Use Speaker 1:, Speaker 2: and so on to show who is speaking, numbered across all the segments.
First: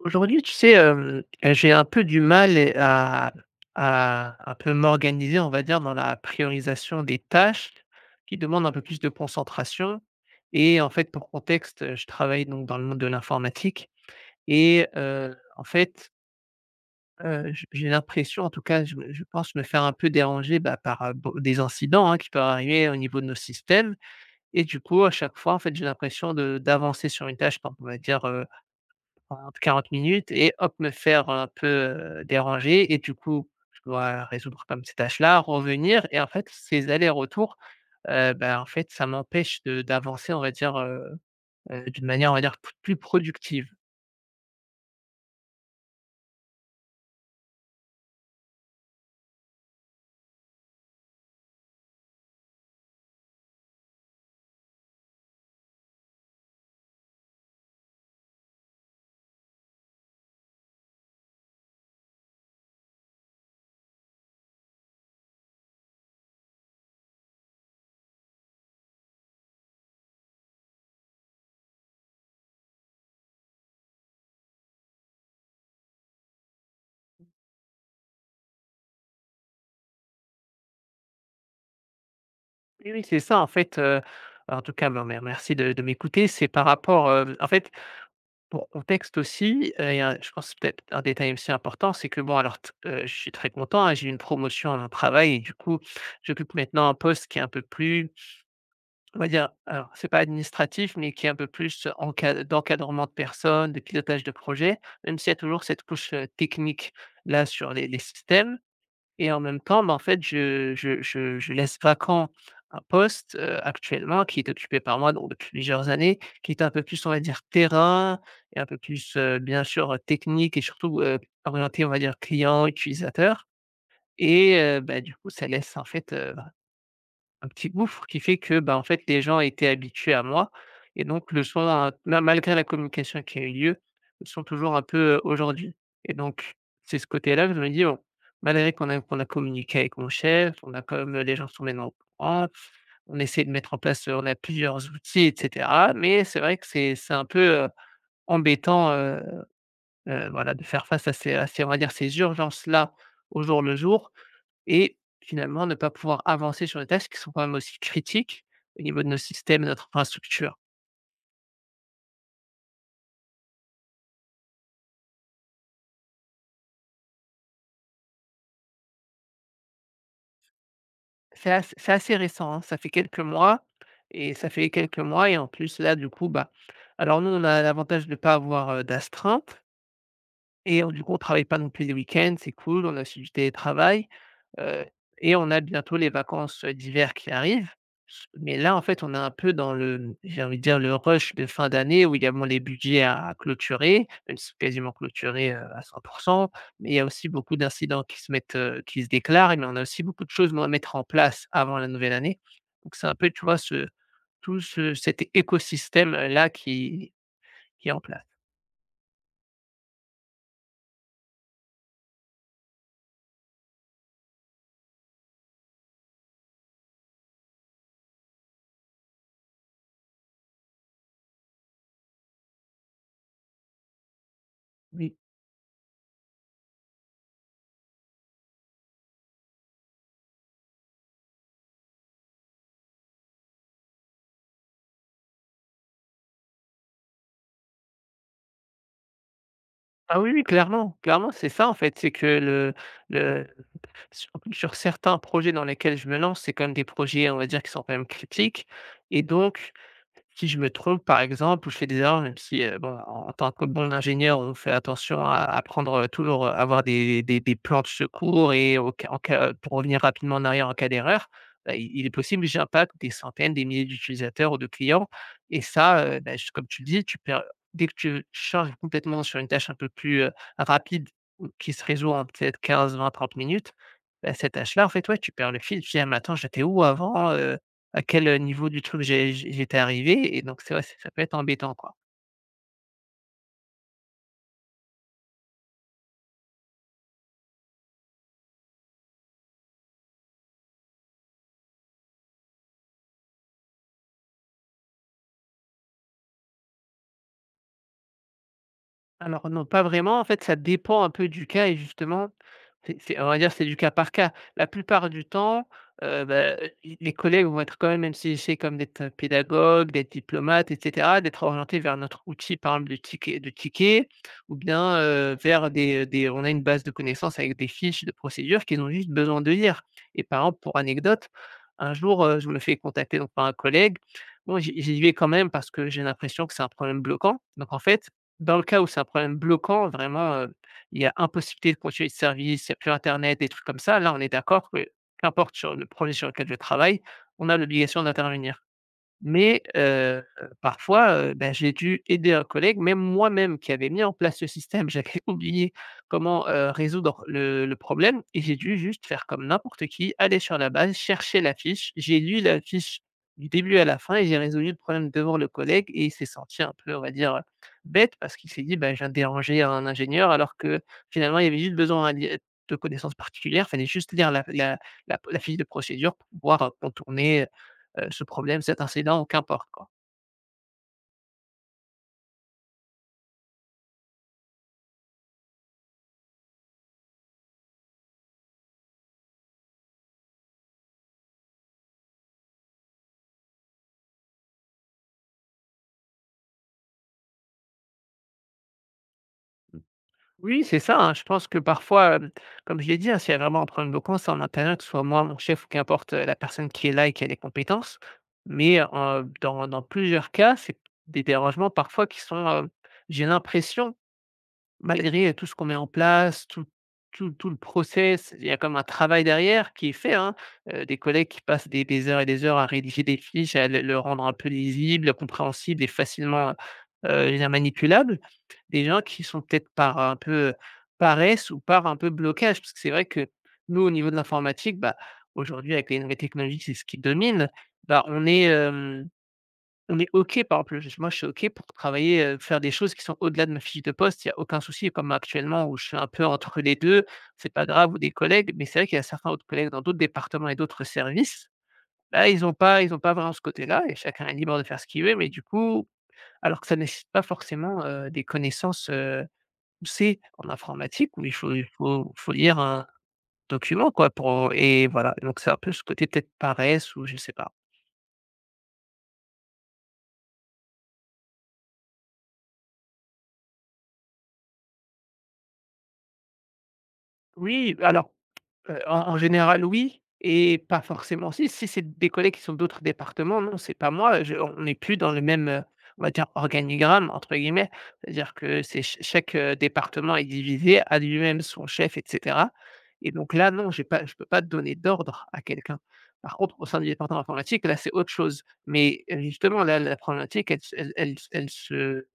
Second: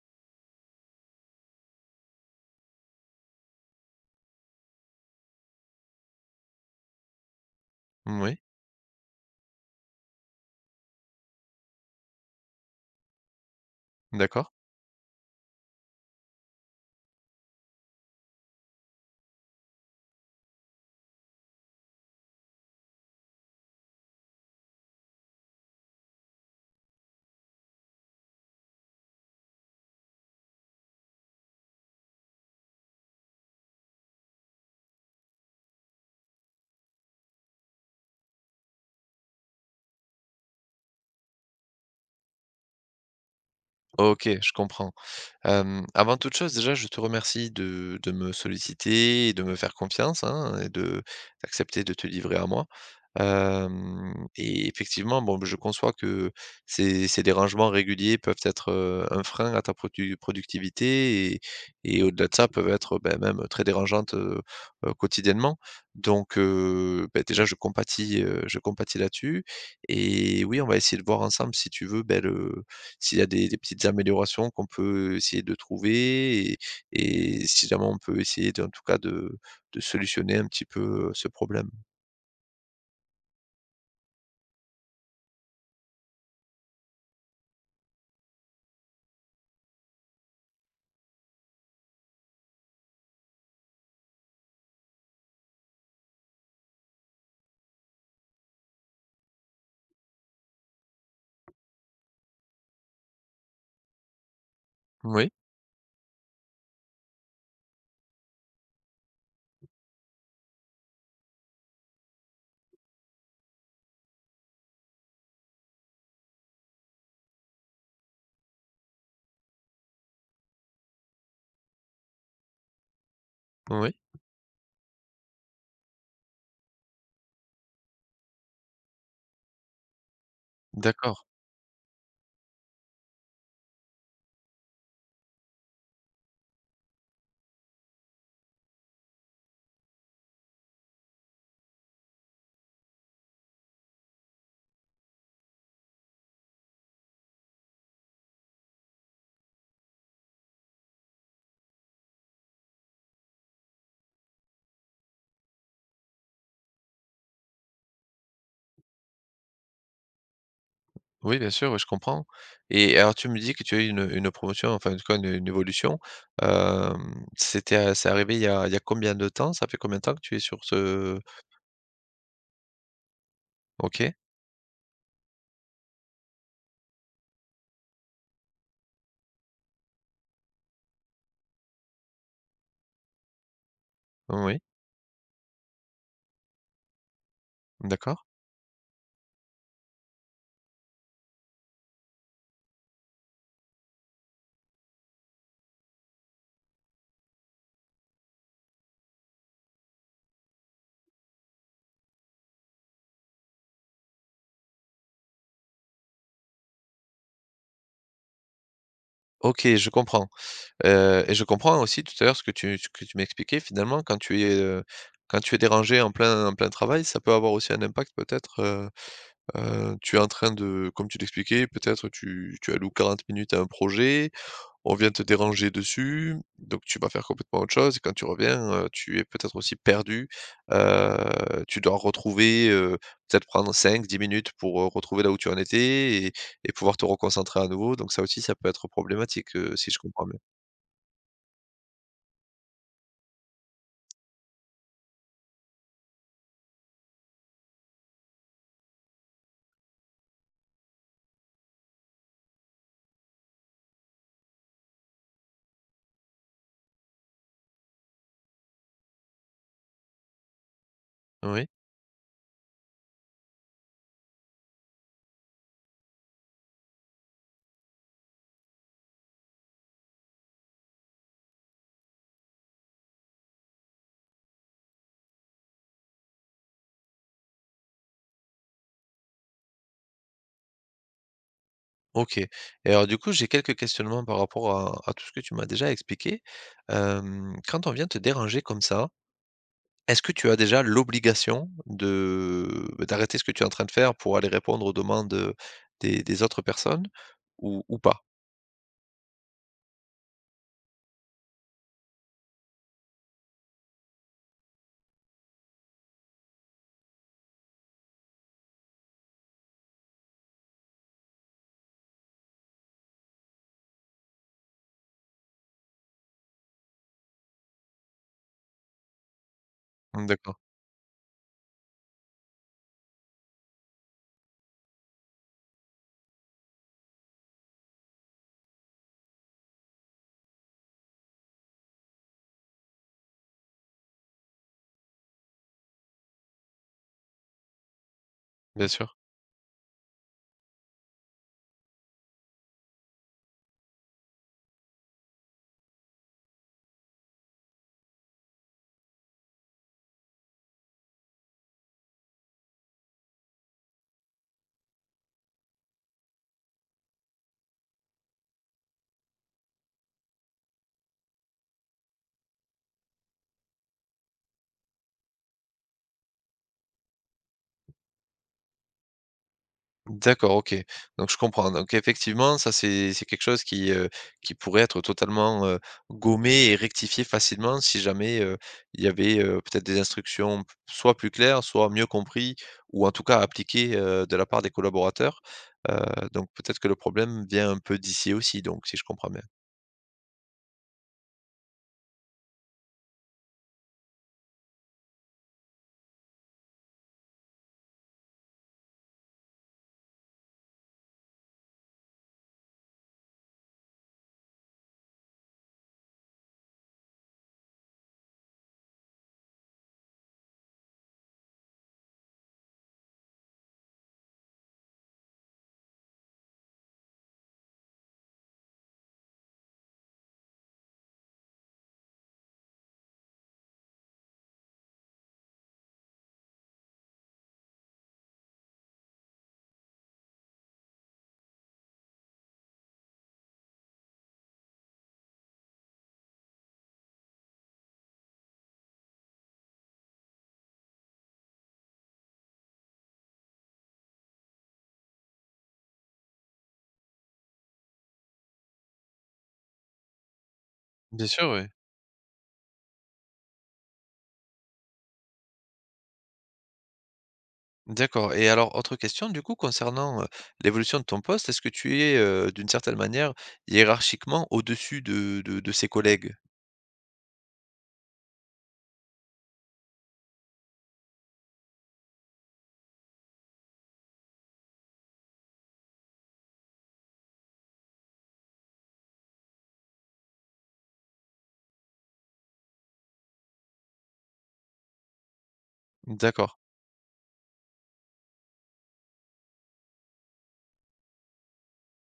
Speaker 1: Aujourd'hui, tu sais, j'ai un peu du mal et à un peu m'organiser, on va dire, dans la priorisation des tâches qui
Speaker 2: Oui,
Speaker 1: demandent un peu plus de concentration et en fait, pour contexte, je travaille donc dans le monde de l'informatique
Speaker 2: d'accord.
Speaker 1: et en fait, j'ai l'impression, en tout cas, je pense me faire un peu déranger, bah, par, beau des incidents, hein, qui peuvent arriver au niveau de nos systèmes et du coup, à chaque fois, en fait, j'ai l'impression de d'avancer sur une tâche, par on va dire, 30-40 minutes et hop, me faire un peu, déranger et du coup, je dois résoudre comme ces tâches-là, revenir et en fait, ces allers-retours, bah, en fait, ça m'empêche de d'avancer, on va dire, d'une manière, on va dire, p plus productive.
Speaker 2: OK, je comprends. Avant toute chose, déjà, je te remercie de me solliciter et de me faire confiance, hein, et de d'accepter de te livrer à moi. Et effectivement, bon, je conçois que ces dérangements réguliers peuvent être, un frein à ta productivité et au-delà de ça, peuvent être, beh, même très dérangeantes, quotidiennement. Donc beh, déjà, je compatis là-dessus et oui, on va essayer de voir ensemble si tu veux, beh, le s'il y a des petites améliorations qu'on peut essayer de trouver et si jamais on peut essayer de en tout cas de solutionner un petit peu, ce problème.
Speaker 1: Oui, oui, c'est ça, en fait, en tout cas, ben, merci de m'écouter. C'est par rapport, en fait. Pour contexte aussi, il un je pense peut-être un détail aussi important, c'est que bon alors t je suis très content, hein, j'ai eu une promotion à mon travail et du coup, j'occupe maintenant un poste qui est un peu plus, on va dire, alors c'est pas administratif, mais qui est un peu plus enca d'encadrement de personnes, de pilotage de projet, même
Speaker 2: Oui,
Speaker 1: s'il y a toujours cette couche, technique là sur les systèmes. Et en même temps, bah, en fait, je laisse vacant un poste, actuellement qui est occupé par moi donc depuis plusieurs années, qui est un peu plus, on va dire, terrain et un peu plus, bien sûr, technique et surtout, orienté, on va dire, client, utilisateur
Speaker 2: oui,
Speaker 1: et bah, du coup, ça laisse en fait, un petit gouffre qui fait que, bah, en fait, les gens étaient habitués à moi et
Speaker 2: d'accord.
Speaker 1: donc le sont à malgré la communication qui a eu lieu, le sont toujours un peu, aujourd'hui et donc c'est ce côté-là que je me dis: «Bon, malgré qu'on a communiqué avec mon chef, on a quand même les gens sont maintenant au courant, on essaie de mettre en place, on a plusieurs outils et cetera», mais c'est vrai que c'est un peu, embêtant, voilà, de faire face à ces, on va dire, ces urgences-là au jour le jour et finalement ne pas pouvoir avancer sur les tâches qui sont quand même aussi critiques au niveau de nos systèmes et notre infrastructure.
Speaker 2: Oui, bien sûr, oui, je comprends et alors tu me dis que tu as eu une promotion, enfin, en tout cas une évolution, c'est arrivé il y a combien de temps? Ça fait combien de temps que tu es sur ce
Speaker 1: C'est assez récent, hein, ça fait quelques mois
Speaker 2: OK,
Speaker 1: et ça fait quelques mois et en plus là, du coup, bah, alors nous, on a l'avantage de ne pas avoir, d'astreinte. Et du coup, on travaille pas non plus les week-ends, c'est cool, on a aussi du télétravail,
Speaker 2: oui,
Speaker 1: heu et on a bientôt les vacances, d'hiver qui arrivent.
Speaker 2: d'accord.
Speaker 1: Mais là, en fait, on est un peu dans le, j'ai envie de dire le rush de fin d'année où il y a, bon, les budgets à clôturer, même si c'est quasiment clôturé, à 100, mais il y a aussi beaucoup d'incidents qui se mettent, qui se déclarent, mais on a aussi beaucoup de choses, bon, à mettre en place avant la nouvelle année. Donc c'est un peu, tu vois, ce tout ce cet écosystème, là qui est en place.
Speaker 2: OK, je comprends. Et je comprends aussi tout à l'heure ce que tu m'expliquais finalement quand tu es dérangé en plein travail, ça peut avoir aussi un impact peut-être, tu es en train de comme tu l'expliquais, peut-être tu alloues 40 minutes à un projet, on vient
Speaker 1: Oui.
Speaker 2: te déranger dessus, donc tu vas faire complètement autre chose et quand tu reviens, tu es peut-être aussi perdu, tu dois retrouver, peut-être prendre 5, 10 minutes pour, retrouver là où tu en étais et pouvoir te reconcentrer à nouveau, donc ça aussi, ça peut être problématique, si je
Speaker 1: Ah
Speaker 2: comprends
Speaker 1: oui,
Speaker 2: bien.
Speaker 1: oui, clairement, clairement, c'est ça en fait, c'est que le sur certains projets dans lesquels je me lance, c'est quand même des projets, on va dire, qui sont quand même critiques et donc, si je me trompe, par exemple, ou je fais des erreurs, même si, bon, en tant que bon ingénieur, on fait attention à prendre, toujours, avoir des plans de secours et au cas en cas, pour revenir rapidement en arrière en cas d'erreur,
Speaker 2: Oui?
Speaker 1: bah, il est possible que j'impacte des centaines, des milliers d'utilisateurs ou de clients et ça, bah, j comme tu le dis, tu perds dès que tu changes complètement sur une tâche un peu plus, rapide ou qui se résout en peut être 15, 20, 30 minutes. Bah, cette tâche-là, en fait, ouais, tu perds le fil. Tu dis: «Ah mais attends, j'étais où avant?» à quel, niveau du truc j'étais arrivé et donc c'est vrai, ç ça peut être embêtant, quoi.
Speaker 2: OK. Et alors du coup, j'ai quelques questionnements par rapport à tout ce que tu m'as déjà expliqué. Quand on vient te déranger comme ça, est-ce que tu as déjà l'obligation de, bah, d'arrêter ce que tu es en train de faire pour aller répondre aux demandes, des autres personnes ou pas?
Speaker 1: Alors non, pas vraiment. En fait, ça dépend un peu du cas et justement, c'est on va dire, c'est du cas par cas. La plupart du temps, bah, les collègues vont être quand même si j'essaie comme d'être pédagogue, d'être diplomate et cetera, d'être orientés vers notre outil, par exemple de ticket, ou bien, vers des on a une base de connaissances avec des fiches de procédures qu'ils ont juste besoin de lire et
Speaker 2: Mmh,
Speaker 1: par
Speaker 2: d'accord,
Speaker 1: exemple, pour anecdote, un jour, je me fais contacter donc par un collègue. Bon, j'y vais quand même parce que j'ai l'impression que c'est un problème bloquant. Donc en fait, dans le cas où c'est un problème bloquant, vraiment, il y a impossibilité de continuer de service, il n'y a plus internet, des trucs comme ça, là, on est d'accord que qu'importe sur le projet sur lequel je travaille, on a l'obligation d'intervenir.
Speaker 2: bien sûr.
Speaker 1: Mais parfois, bah, j'ai dû aider un collègue, même moi-même qui avait mis en place ce système, j'avais oublié comment, résoudre le problème et j'ai dû juste faire comme n'importe qui, aller sur la base, chercher la fiche. J'ai lu la fiche du début à la fin et j'ai résolu le problème devant le collègue et il s'est senti un peu, on va dire, bête parce qu'il s'est dit: «Bah, je viens de déranger un ingénieur», alors que finalement il y avait juste besoin de connaissances particulières. Il fallait juste lire la fiche de procédure pour pouvoir contourner, ce problème, cet incident ou qu'importe, quoi.
Speaker 2: D'accord, OK. Donc je comprends. Donc effectivement, ça c'est quelque chose qui pourrait être totalement, gommé et rectifié facilement si jamais, il y avait, peut-être des instructions p soit plus claires, soit mieux compris ou en tout cas appliquées, de la part des collaborateurs. Heu, donc peut-être que le problème vient un peu d'ici aussi, donc si je comprends bien?
Speaker 1: Oui, c'est ça, hein. Je pense que parfois, comme je l'ai dit, hein, s'il y a vraiment un problème de coin, c'est en interne, que ce soit moi, mon chef ou qu'importe, la personne qui est là et qui a les compétences. Mais, dans plusieurs cas, c'est des dérangements parfois qui sont, j'ai l'impression. Malgré tout ce qu'on met en place, tout le process, il y a comme un travail derrière qui est fait, hein. Des collègues qui passent des heures et des heures à rédiger des fiches, à le rendre un peu lisible, compréhensible et facilement, je veux dire manipulable. Des gens qui sont peut-être par un peu paresse ou par un peu blocage. Parce que c'est vrai que nous, au niveau de l'informatique, bah, aujourd'hui avec les nouvelles technologies, c'est ce qui domine. Bah, on est OK, par exemple, je moi, je suis OK pour travailler, faire des choses qui sont au-delà de ma fiche de poste. Il y a aucun souci, comme actuellement où je suis un peu entre les deux, c'est pas grave ou des collègues, mais c'est vrai qu'il y a certains autres collègues dans d'autres départements et d'autres services, là ils ont pas vraiment ce côté-là et chacun est libre de faire ce qu'il veut, mais du coup, alors que ça ne nécessite pas forcément, des connaissances, poussées en informatique où
Speaker 2: Bien
Speaker 1: il
Speaker 2: sûr,
Speaker 1: faut
Speaker 2: oui.
Speaker 1: il faut faut lire un document, quoi, pour et voilà, donc c'est un peu ce côté peut-être paresse ou je sais pas.
Speaker 2: D'accord et alors autre question du coup concernant, l'évolution de ton poste, est-ce que tu es, d'une certaine manière hiérarchiquement au-dessus de de ses collègues?
Speaker 1: Oui, alors, en général, oui et pas forcément, si, c'est des collègues qui sont d'autres départements, non, c'est pas moi, je on n'est plus dans le même, on va dire «organigramme» entre guillemets. C'est-à-dire que c'est ch chaque, département est divisé, a lui-même son chef et cetera, et donc là, non, j'ai pas je peux pas donner d'ordre à quelqu'un. Par
Speaker 2: D'accord.
Speaker 1: contre, au sein du département informatique, là, c'est autre chose, mais, justement, là, la problématique, elle se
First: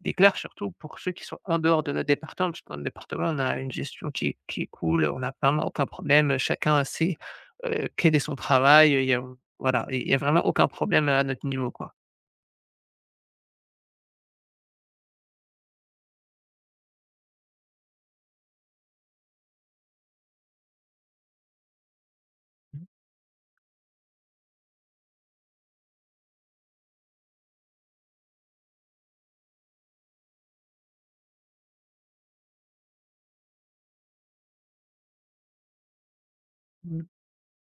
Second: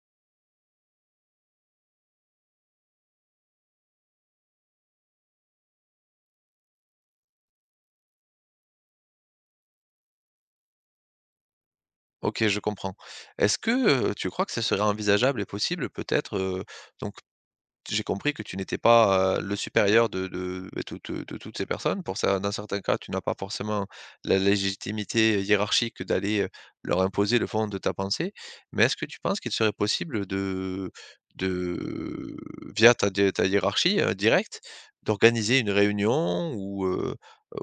Speaker 1: déclare surtout pour ceux qui sont en dehors de notre département, parce que dans le département, on a une gestion qui est cool, on n'a vraiment aucun problème, chacun sait, quel est son travail, il y a voilà, il y a vraiment aucun problème à notre niveau, quoi.
Speaker 2: OK, je comprends. Est-ce que, tu crois que ça serait envisageable et possible peut-être, donc j'ai compris que tu n'étais pas, le supérieur de de toutes, de toutes ces personnes. Pour ça, dans certains
Speaker 1: Mmh.
Speaker 2: cas, tu n'as pas forcément la légitimité hiérarchique d'aller, leur imposer le fond de ta pensée. Mais est-ce que tu penses qu'il serait possible de via ta di ta hiérarchie, directe, d'organiser une réunion
Speaker 1: Mmh, mmh.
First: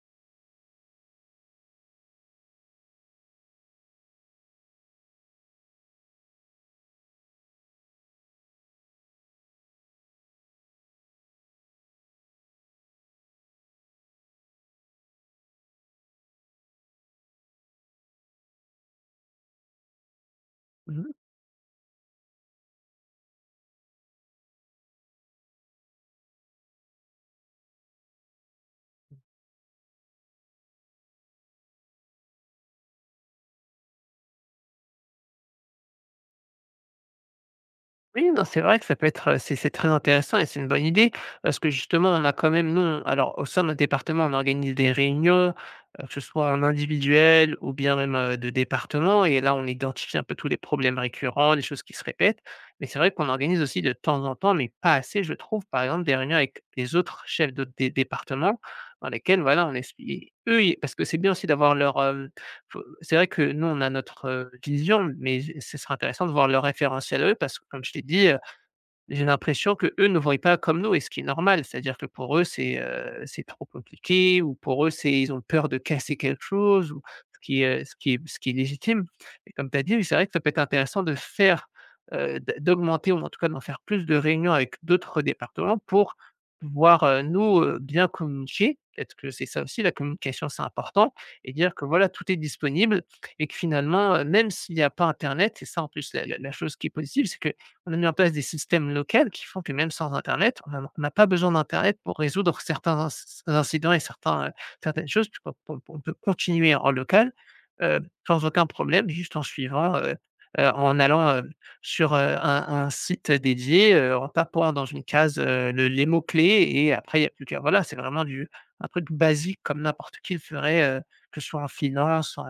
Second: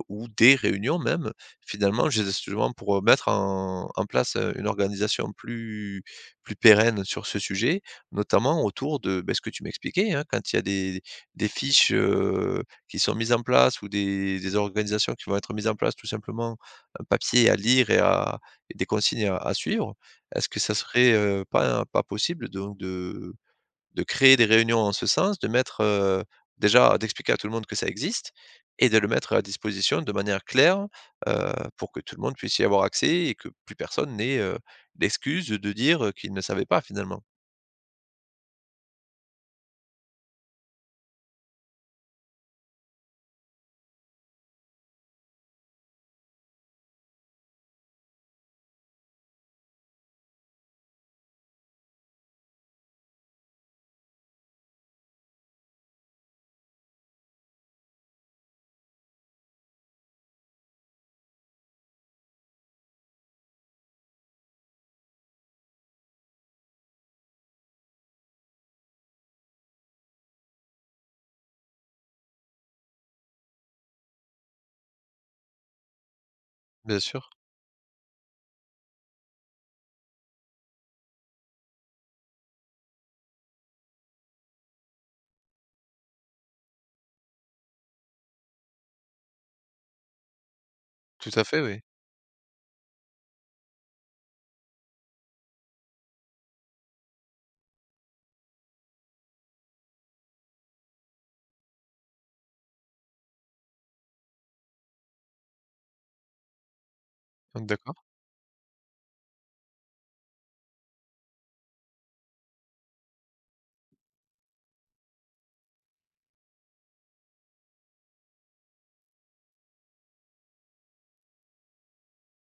Speaker 2: ou des réunions même, finalement, justement pour, mettre en place, une organisation plus plus pérenne sur ce sujet. Notamment autour de, beh, ce que tu m'expliquais, hein, quand il y a des fiches, qui sont mises en place ou des organisations qui vont être mises en place, tout simplement, un papier à lire et à et des consignes à suivre. Est-ce que ça serait, pas pas possible donc de créer des réunions en ce sens, de mettre, déjà d'expliquer à tout le monde que ça existe et de le mettre à disposition de manière claire, pour que tout le monde puisse y avoir accès et que plus personne n'ait, l'excuse de dire, qu'il ne savait pas finalement?
Speaker 1: Oui, non, c'est vrai que ça peut être, c'est très intéressant et c'est une bonne idée, parce que justement, on a quand même nous, on, alors au sein de notre département, on organise des réunions, que ce soit en individuel ou bien même, de département et là, on identifie un peu tous les problèmes récurrents, les choses qui se répètent. Mais c'est vrai qu'on organise aussi de temps en temps, mais pas assez, je trouve, par exemple, des réunions avec les autres chefs de dé départements dans lesquels, voilà, on expli eux, ils parce que c'est bien aussi d'avoir leur, faut c'est vrai que nous, on a notre, vision, mais ce sera intéressant de voir leur référentiel à eux parce que comme je t'ai dit, j'ai l'impression que eux ne voient pas comme nous et ce qui est normal, c'est-à-dire que pour eux, c'est trop compliqué ou pour eux, c'est ils ont peur de casser quelque chose
Speaker 2: Bien
Speaker 1: ou
Speaker 2: sûr.
Speaker 1: ce qui est ce qui est ce qui est légitime et comme tu as dit, oui, c'est vrai que ça peut être intéressant de faire, d'augmenter ou en tout cas d'en faire plus de réunions avec d'autres départements pour pouvoir, nous, bien communiquer. Peut-être que c'est ça aussi la communication, c'est important
Speaker 2: Tout à
Speaker 1: et
Speaker 2: fait,
Speaker 1: dire
Speaker 2: oui.
Speaker 1: que voilà, tout est disponible et que finalement, même s'il y a pas internet, c'est ça en plus la chose qui est positive, c'est que on a mis en place des systèmes locaux qui font que même sans internet, on n'a pas besoin d'internet pour résoudre certains incidents et certains, certaines choses. Tu vois? On peut continuer en local,
Speaker 2: Donc, d'ac
Speaker 1: heu, sans aucun problème, juste en suivant, en allant, sur, un site dédié, en tapant dans une case, le les mots clés et après il y a plus qu'à, voilà, c'est vraiment du un truc basique comme n'importe qui le ferait, que ce soit en finance, en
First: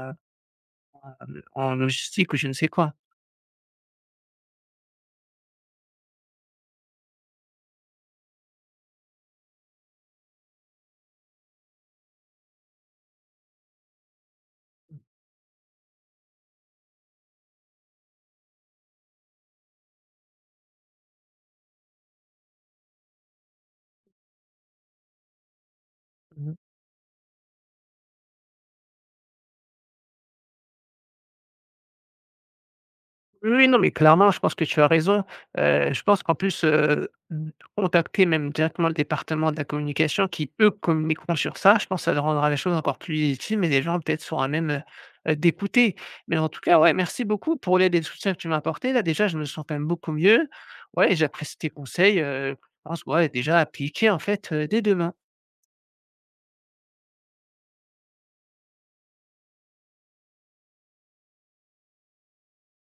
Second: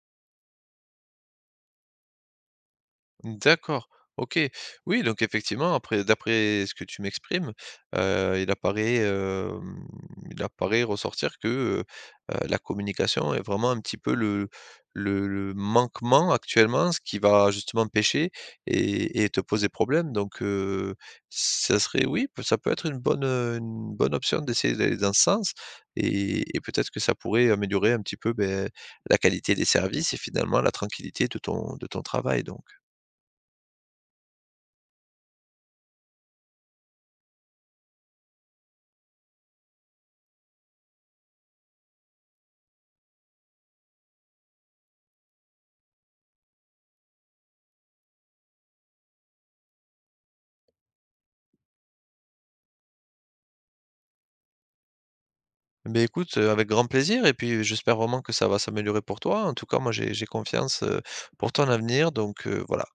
Speaker 1: logistique ou je ne sais quoi.
Speaker 2: D'accord, OK. Oui, donc effectivement, après d'après ce que tu m'exprimes, il apparaît, il apparaît ressortir que, la communication est vraiment un petit peu le
Speaker 1: Mmh,
Speaker 2: le le manquement actuellement, ce qui va justement pêcher et te poser problème. Donc ça serait oui, p ça peut être une bonne option d'essayer d'aller dans ce sens
Speaker 1: mmh.
Speaker 2: et peut-être que ça pourrait améliorer un petit peu, beh, la qualité des services et finalement la tranquillité de ton travail donc.
Speaker 1: Oui, oui, non, mais clairement, je pense que tu as raison. Je pense qu'en plus, d contacter même directement le département de la communication qui, eux, communiqueront sur ça, je pense que ça rendra les choses encore plus légitimes et les gens peut-être seront à même, d'écouter. Mais en tout cas, ouais, merci beaucoup pour l'aide et le soutien que tu m'as apporté. Là, déjà, je me sens quand même beaucoup mieux. Ouais, j'apprécie tes conseils, je pense, ouais, déjà appliquer, en fait, dès demain.
Speaker 2: Beh, écoute, avec grand plaisir et puis j'espère vraiment que ça va s'améliorer pour toi. En tout cas, moi j'ai confiance, pour ton avenir donc voilà.